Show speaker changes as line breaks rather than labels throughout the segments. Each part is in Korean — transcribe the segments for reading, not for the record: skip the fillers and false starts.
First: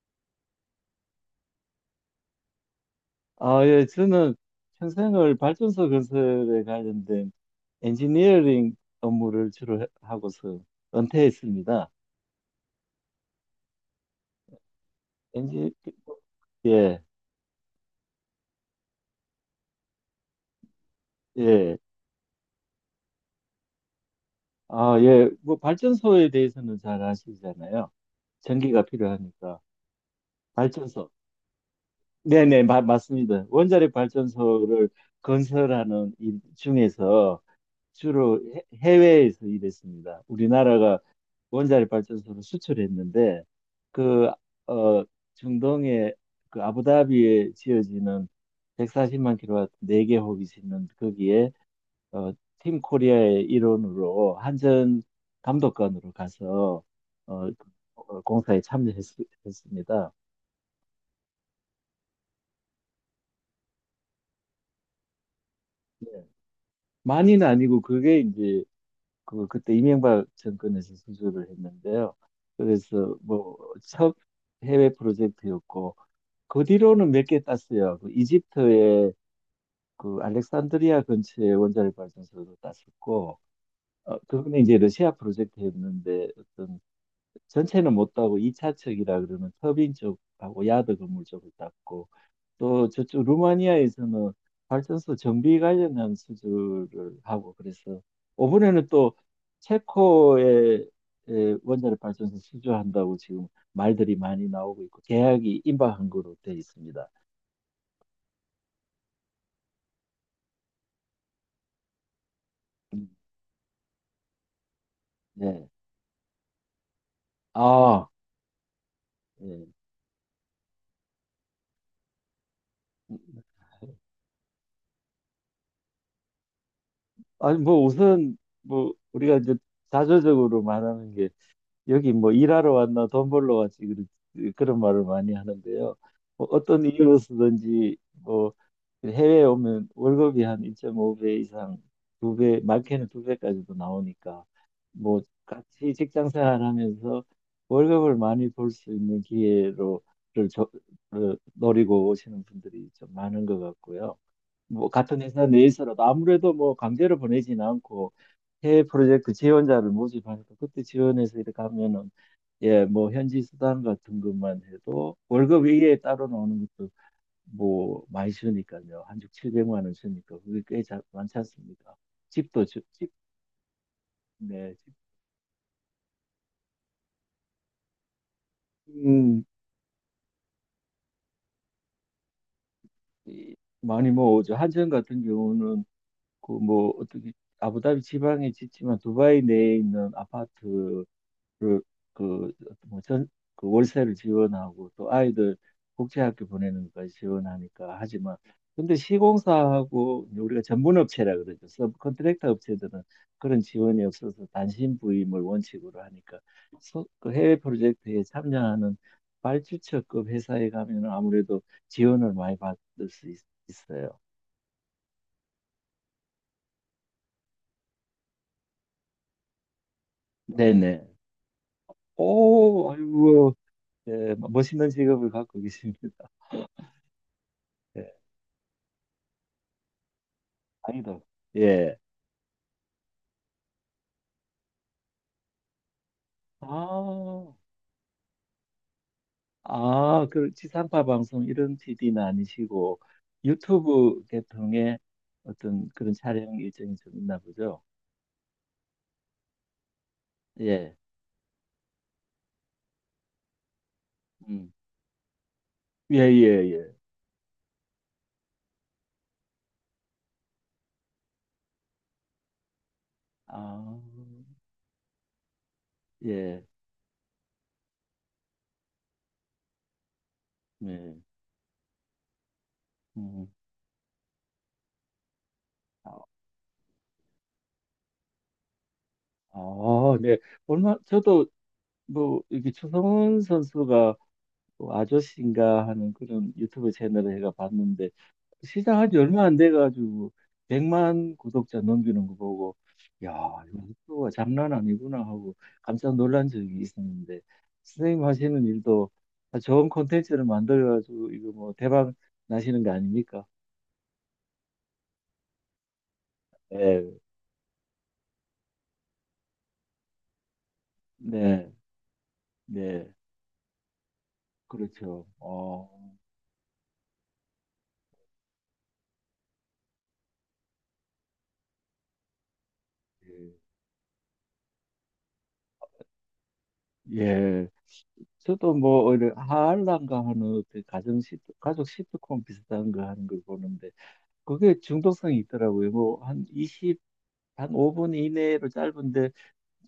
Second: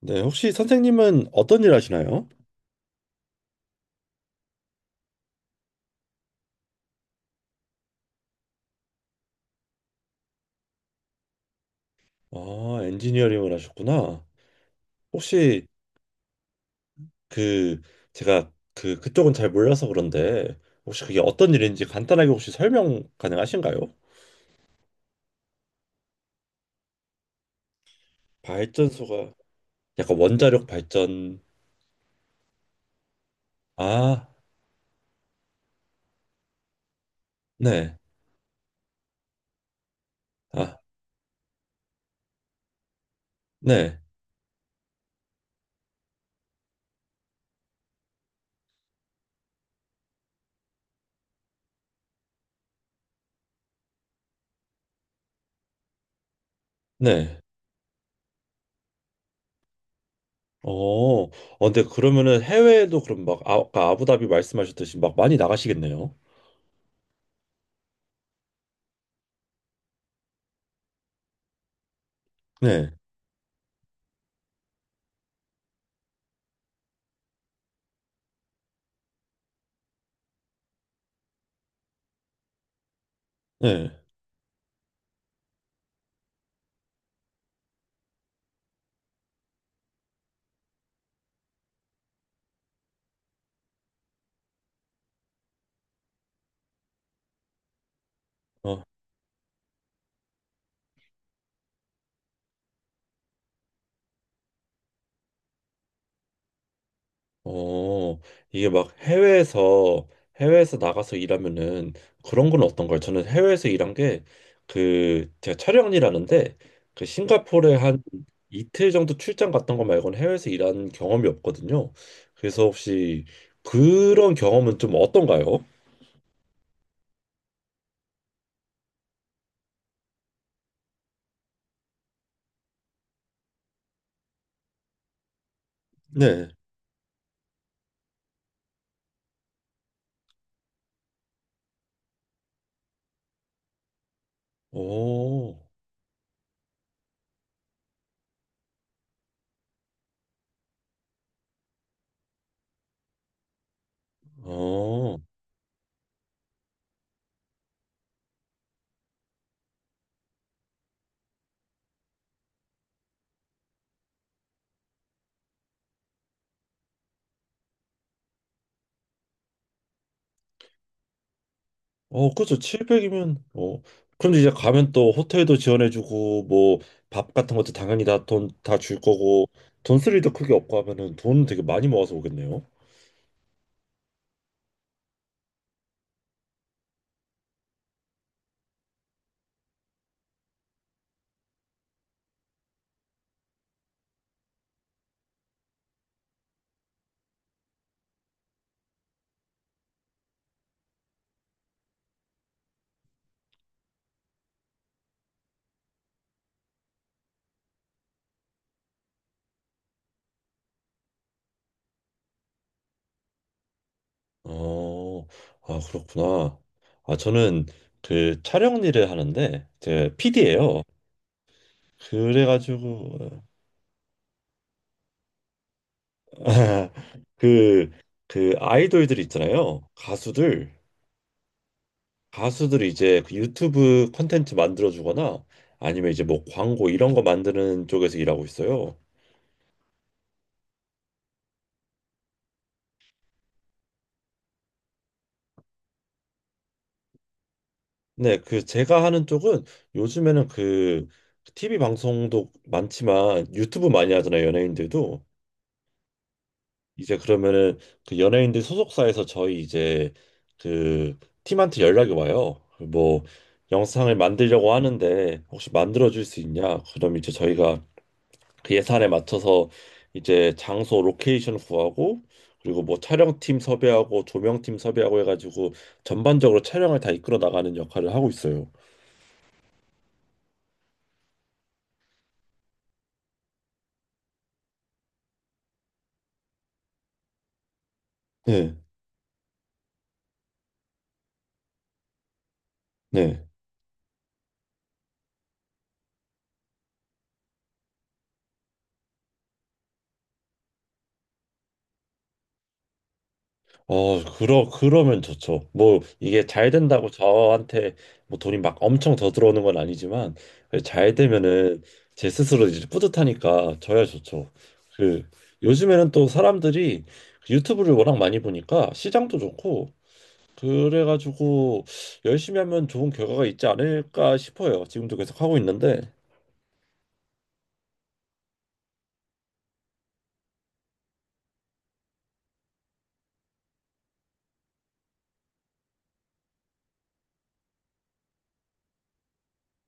네, 혹시 선생님은 어떤 일 하시나요?
아, 예, 저는 평생을 발전소 건설에 관련된 엔지니어링 업무를 주로 하고서 은퇴했습니다.
아, 엔지니어링을 하셨구나. 혹시
엔지, 예,
그 제가 그 그쪽은 잘 몰라서 그런데 혹시 그게 어떤
예.
일인지 간단하게 혹시 설명 가능하신가요?
아, 예. 뭐 발전소에 대해서는 잘 아시잖아요. 전기가
발전소가
필요하니까.
약간 원자력
발전소.
발전.
네네, 맞습니다. 원자력
아,
발전소를 건설하는 일 중에서
네.
주로 해외에서 일했습니다.
아,
우리나라가 원자력 발전소를 수출했는데
네.
그 어, 중동의 그 아부다비에 지어지는 140만 킬로와트 4개 호기 있는 거기에 어, 팀 코리아의 일원으로 한전 감독관으로 가서
네.
어, 그, 공사에 참여했습니다.
어, 어, 근데 그러면은 해외에도 그럼 막 아, 아까 아부다비 말씀하셨듯이 막 많이 나가시겠네요.
많이는 아니고 그게 이제 그때 이명박 정권에서 수주를 했는데요.
네.
그래서 뭐 첫 해외 프로젝트였고 그 뒤로는 몇 개 땄어요. 그 이집트의 그 알렉산드리아 근처의 원자력 발전소도 땄었고
네.
그거는 이제 러시아 프로젝트였는데 어떤 전체는 못 따고 2차측이라 그러면 터빈 쪽하고 야드 건물 쪽을 땄고 또 저쪽 루마니아에서는 발전소 정비 관련한 수주를 하고 그래서
어,
이번에는 또 체코의 원자력 발전소 수주한다고 지금 말들이 많이 나오고 있고 계약이 임박한 거로 돼 있습니다.
어, 이게 막 해외에서 나가서 일하면은 그런 건 어떤가요?
음,
저는 해외에서 일한 게 그, 제가
네.
촬영 일하는데 그 싱가포르에 한
아,
이틀 정도 출장
예.
갔던 거 말고는 해외에서 일한 경험이 없거든요. 그래서 혹시 그런 경험은 좀 어떤가요?
아니 뭐 우선 뭐 우리가 이제 자조적으로 말하는 여기 뭐 일하러 왔나 돈 벌러 왔지 그런 말을 많이 하는데요. 뭐
네.
어떤 이유로서든지 뭐 해외에 오면 월급이 한 2.5배 이상 두 배, 많게는 두 배까지도 나오니까 뭐
오,
같이 직장 생활하면서 월급을 많이 벌 수 있는 기회로를 저, 를 노리고 오시는 분들이 좀 많은 것 같고요. 뭐
어.
같은 회사 내에서라도 아무래도 뭐 강제로 보내지는 않고 해외 프로젝트 지원자를 모집하니까 그때 지원해서 이렇게 하면은 예, 뭐 현지 수당 같은 것만 해도 월급 위에 따로 나오는 것도 뭐 많이 주니까요. 한주 700만 원 주니까 그게 꽤 많지 않습니까?
어, 그렇죠.
집도 집,
700이면 어. 그런데 이제
네,
가면
집,
또 호텔도 지원해주고 뭐 밥 같은 것도 당연히 다 돈 다 줄 거고
음,
돈 쓸 일도 크게 없고 하면은 돈 되게 많이 모아서 오겠네요.
이- 많이 모으죠. 한전 같은 경우는 그 뭐 어떻게 아부다비 지방에 짓지만 두바이 내에 있는 아파트 그, 그, 뭐 전, 그 월세를 지원하고 또 아이들 국제학교 보내는 거 지원하니까 하지만 근데 시공사하고 이제 우리가 전문업체라 그러죠. 서브컨트랙터 업체들은 그런 지원이 없어서 단신 부임을 원칙으로 하니까 그 해외 프로젝트에 참여하는 발주처급 회사에 가면 아무래도 지원을 많이 받을 수 있어요.
어, 아 그렇구나. 아 저는 그 촬영 일을 하는데 제 PD예요.
네네. 오,
그래가지고
아이고, 예, 멋있는 직업을 갖고 계십니다.
그
예,
그 아이돌들 있잖아요. 가수들.
아니다. 예.
가수들이 이제 그 유튜브 콘텐츠 만들어주거나 아니면 이제 뭐 광고 이런 거
아,
만드는 쪽에서 일하고 있어요.
아, 그 지상파 방송 이런 PD는 아니시고 유튜브 계통의 어떤 그런 촬영 일정이 좀 있나 보죠?
네, 그 제가 하는 쪽은 요즘에는
예,
그 TV 방송도 많지만 유튜브 많이 하잖아요,
음,
연예인들도.
예, 예, 예.
이제 그러면은 그 연예인들 소속사에서 저희 이제 그 팀한테 연락이 와요. 뭐
아,
영상을 만들려고 하는데 혹시 만들어 줄 수
예,
있냐? 그럼 이제 저희가 그 예산에 맞춰서 이제 장소
네,
로케이션 구하고 그리고 뭐
음,
촬영팀 섭외하고 조명팀 섭외하고 해가지고
아,
전반적으로 촬영을 다 이끌어 나가는 역할을 하고 있어요.
아, 네. 얼마 저도 뭐 이게 추성훈 선수가 뭐 아저씨인가 하는 그런 유튜브 채널을 제가 봤는데
네,
시작한 지 얼마 안 돼가지고 100만 구독자 넘기는 거 보고 야,
네.
이거 속도가 장난 아니구나 하고 깜짝 놀란 적이 있었는데 선생님 하시는 일도 좋은 콘텐츠를 만들어가지고 이거 뭐 대박 나시는 거 아닙니까?
어, 그러면 좋죠. 뭐 이게 잘 된다고
네,
저한테 뭐 돈이 막 엄청 더 들어오는 건 아니지만 잘
네,
되면은 제 스스로 이제
네,
뿌듯하니까 저야 좋죠. 그
그렇죠. 어,
요즘에는 또 사람들이 그 유튜브를 워낙 많이 보니까 시장도 좋고 그래가지고 열심히 하면 좋은 결과가
예.
있지 않을까 싶어요. 지금도 계속 하고 있는데,
예. 저도 뭐 오히려 하알란가 하는 어떤 가정 시 가족 시트콤 비슷한 거 하는 걸 보는데 그게 중독성이 있더라고요. 뭐 한 5분 이내로 짧은데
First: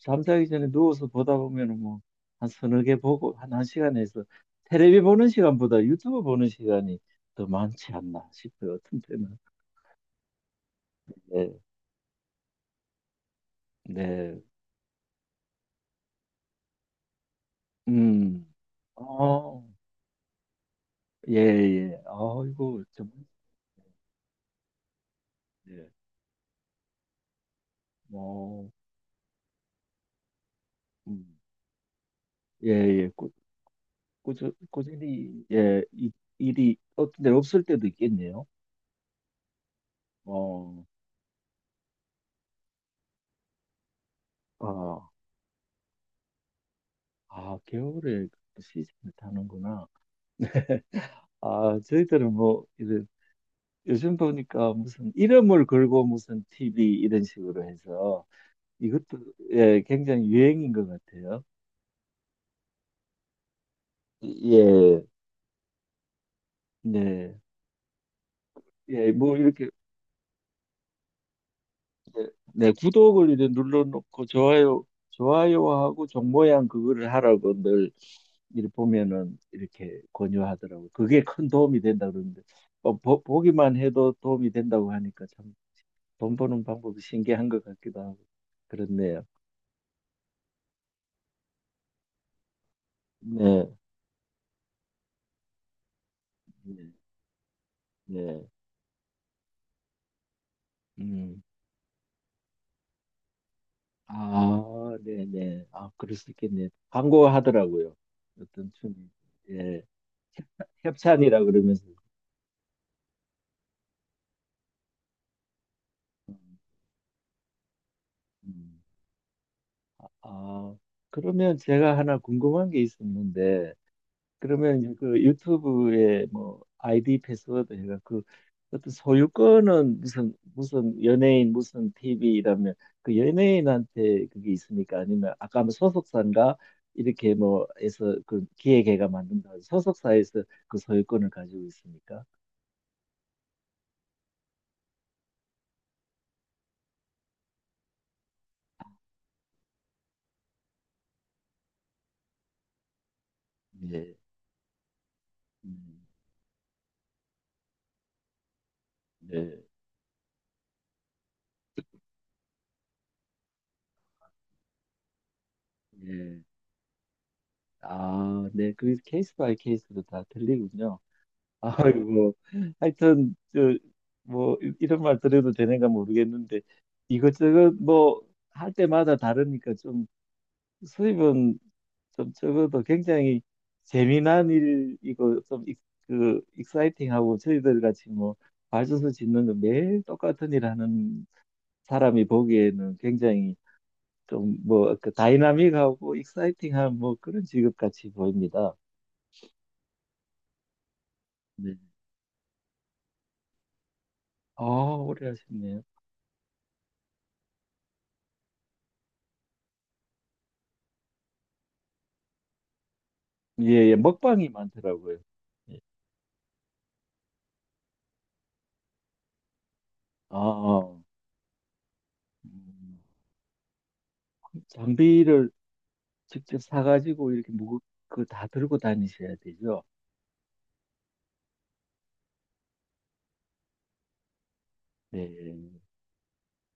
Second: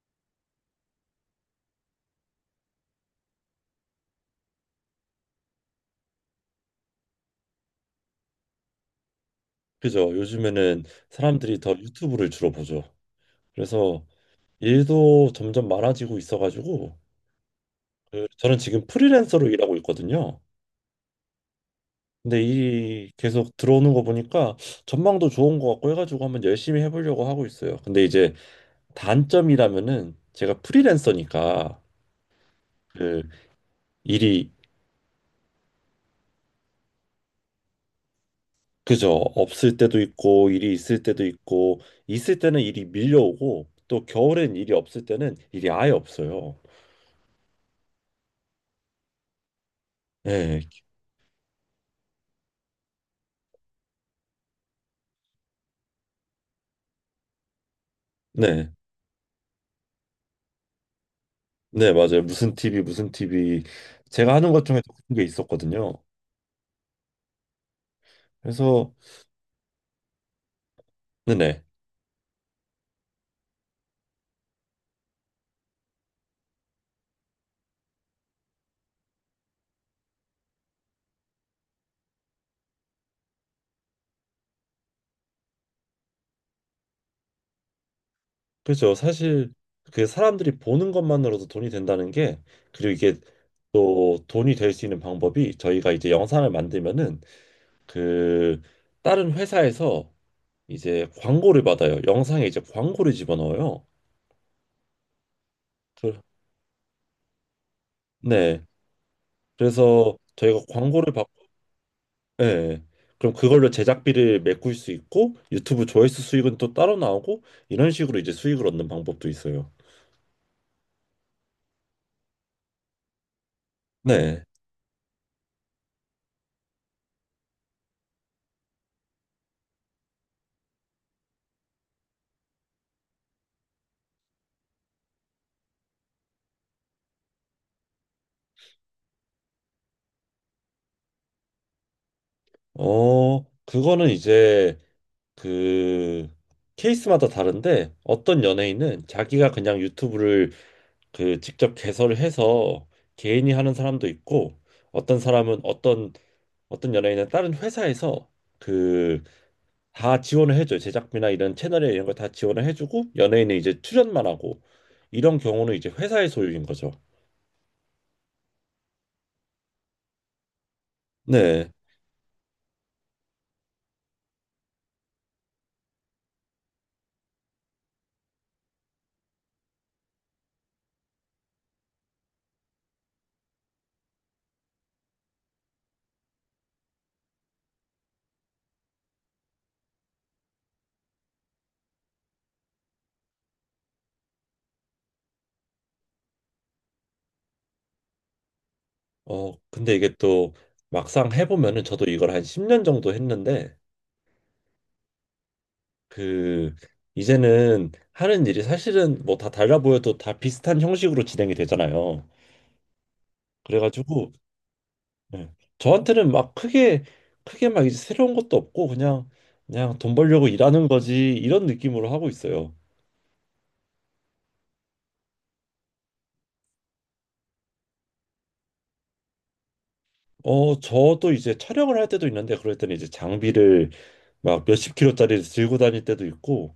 잠자기 전에 누워서 보다 보면은 뭐 한 서너 개 보고 한 1시간에서 테레비 보는 시간보다 유튜브 보는 시간이 더 많지 않나 싶어요. 어떤 때는.
그죠? 요즘에는
네.
사람들이 더 유튜브를 주로 보죠. 그래서
네.
일도 점점 많아지고 있어가지고, 그
음.
저는 지금 프리랜서로
어.
일하고 있거든요.
예, 예.
근데
아이고 좀
일이 계속 들어오는 거 보니까 전망도 좋은 것 같고
예.
해가지고 한번 열심히 해보려고 하고 있어요. 근데 이제
뭐
단점이라면은 제가
음.
프리랜서니까
예, 예.
그
꾸,
일이
꾸준, 꾸준히 예, 일이 어떤 데 없을 때도 있겠네요.
그죠. 없을 때도 있고, 일이
어.
있을 때도 있고, 있을 때는 일이 밀려오고, 또 겨울엔 일이 없을
아,
때는 일이 아예 없어요.
아, 겨울에 그 시즌을 타는구나.
네,
아, 저희들은 뭐, 이제 요즘 보니까 무슨 이름을 걸고 무슨 TV 이런 식으로 해서
네,
이것도 예, 굉장히 유행인 것 같아요.
네, 맞아요. 무슨 TV, 무슨 TV. 제가 하는 것 중에
예,
그런 게 있었거든요.
네.
그래서,
예, 뭐 이렇게
네네.
예, 네, 구독을 이제 눌러놓고 좋아요, 좋아요하고 종 모양 그거를 하라고 늘 이렇게 보면은 이렇게 권유하더라고요. 그게 큰 도움이 된다 그러는데 보기만 해도 도움이 된다고 하니까 참 돈 버는 방법이 신기한 것 같기도 하고
그죠.
그렇네요.
사실, 그 사람들이 보는 것만으로도 돈이 된다는 게, 그리고 이게
네,
또 돈이 될 수 있는 방법이 저희가 이제 영상을
네,
만들면은,
네.
그, 다른 회사에서 이제
음,
광고를 받아요. 영상에 이제 광고를 집어넣어요.
아, 네네. 아, 그럴
그-
수 있겠네. 광고하더라고요.
네.
어떤 춤 예,
그래서 저희가 광고를
협찬이라
받고,
그러면서.
네. 그럼 그걸로 제작비를 메꿀 수 있고 유튜브 조회수
음,
수익은 또 따로 나오고 이런 식으로 이제 수익을
음.
얻는 방법도 있어요.
아, 그러면 제가 하나 궁금한 게 있었는데,
네.
그러면 그 유튜브에 뭐 아이디 패스워드 해가 그 어떤 소유권은 무슨 무슨 연예인 무슨 TV 이러면 그 연예인한테 그게 있습니까? 아니면 아까 뭐 소속사인가 이렇게 뭐 해서 그 기획회가 만든다 소속사에서 그 소유권을 가지고 있습니까?
어, 그거는 이제 그 케이스마다 다른데 어떤 연예인은 자기가 그냥 유튜브를 그 직접 개설을 해서 개인이 하는 사람도
네.
있고 어떤 사람은
음,
어떤 연예인은 다른 회사에서 그
네.
다 지원을 해줘요. 제작비나 이런 채널에 이런 거 다 지원을 해주고 연예인은 이제 출연만 하고 이런 경우는 이제 회사의
네.
소유인 거죠.
아, 네. 그 케이스 바이 케이스로 다 틀리군요.
네.
아이고, 뭐. 하여튼, 뭐, 이런 말 드려도 되는가 모르겠는데, 이것저것 뭐, 할 때마다 다르니까 좀 수입은 좀 적어도 굉장히 재미난 일이고, 좀, 익사이팅하고, 저희들 같이 뭐, 발전소 짓는 거 매일 똑같은 일 하는 사람이 보기에는 굉장히 좀 뭐, 그 다이나믹하고, 익사이팅한 뭐 그런 직업 같이 보입니다.
어 근데 이게 또 막상
네.
해보면은 저도 이걸 한 10년 정도 했는데
아, 오래 하셨네요.
그 이제는 하는 일이 사실은 뭐 다 달라 보여도 다 비슷한 형식으로 진행이 되잖아요.
예, 예,
그래가지고
먹방이 많더라고요.
예.
예.
저한테는 막 크게 크게 막 이제 새로운 것도 없고 그냥 그냥 돈
아,
벌려고 일하는
아.
거지 이런 느낌으로 하고 있어요.
음, 장비를 직접 사가지고 이렇게 그다 들고 다니셔야 되죠.
어, 저도 이제 촬영을 할 때도 있는데 그럴 때는 이제 장비를 막 몇십
네,
킬로짜리를 들고 다닐 때도 있고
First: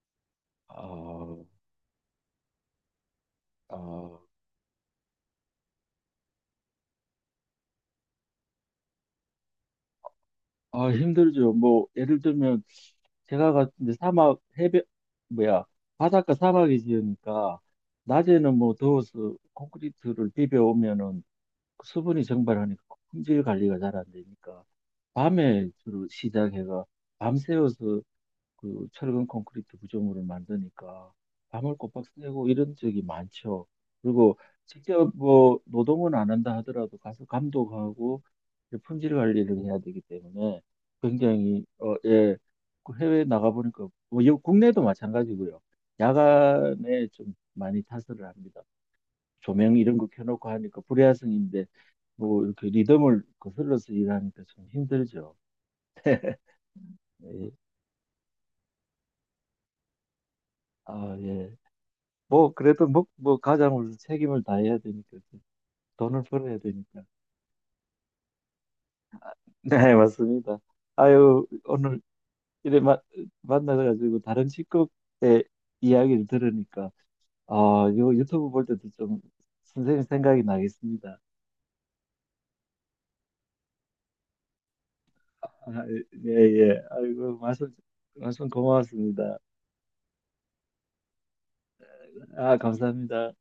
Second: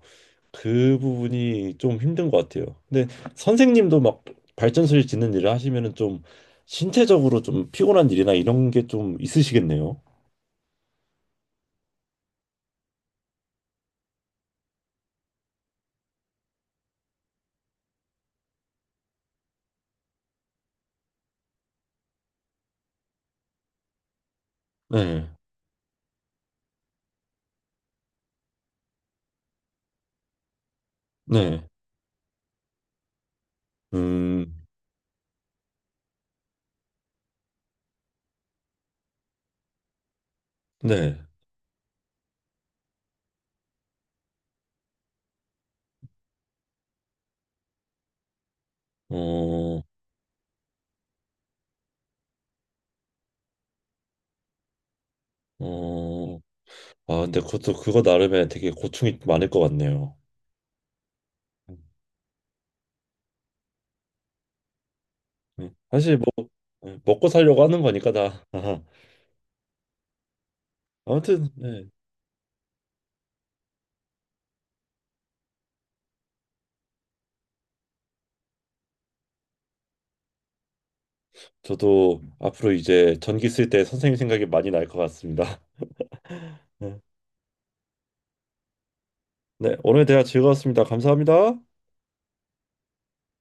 그
아,
부분이 좀 힘든 것 같아요. 근데
아,
선생님도 막 발전소를 짓는 일을 하시면은 좀 신체적으로 좀 피곤한 일이나 이런 게 좀 있으시겠네요.
아, 힘들죠. 뭐, 예를 들면, 제가 갔는데 사막, 해변, 뭐야, 바닷가 사막이 지으니까, 낮에는 뭐 더워서 콘크리트를 비벼오면은 수분이 정발하니까 품질 관리가 잘 안 되니까,
네,
밤에 주로 밤새워서 그 철근 콘크리트 구조물을 만드니까
네,
밤을 꼬박 새고 이런 적이 많죠. 그리고
음,
직접 뭐 노동은 안 한다 하더라도 가서 감독하고 이제 품질 관리를 해야 되기 때문에
네,
굉장히 예, 그 해외에 나가보니까 뭐 국내도 마찬가지고요. 야간에 좀 많이 타설을 합니다. 조명
어,
이런 거 켜놓고 하니까 불야성인데 뭐 이렇게 리듬을 거슬러서 일하니까 좀 힘들죠.
어, 아, 근데
예.
그것도 그거 나름에 되게 고충이 많을 것 같네요.
아, 예. 뭐 그래도 뭐 가장으로 책임을 다해야 되니까
네. 사실
돈을
뭐
벌어야
네,
되니까.
먹고 살려고 하는 거니까 다.
네, 맞습니다. 아유,
아무튼, 네.
오늘 이래 만나가지고 다른 직업의 이야기를 들으니까 요 유튜브 볼 때도 좀 선생님 생각이 나겠습니다.
저도 앞으로 이제 전기 쓸 때 선생님 생각이 많이 날 것 같습니다.
아, 예, 예.
네,
아이고, 말씀 고마웠습니다.
네, 오늘 대화 즐거웠습니다. 감사합니다.
아, 감사합니다.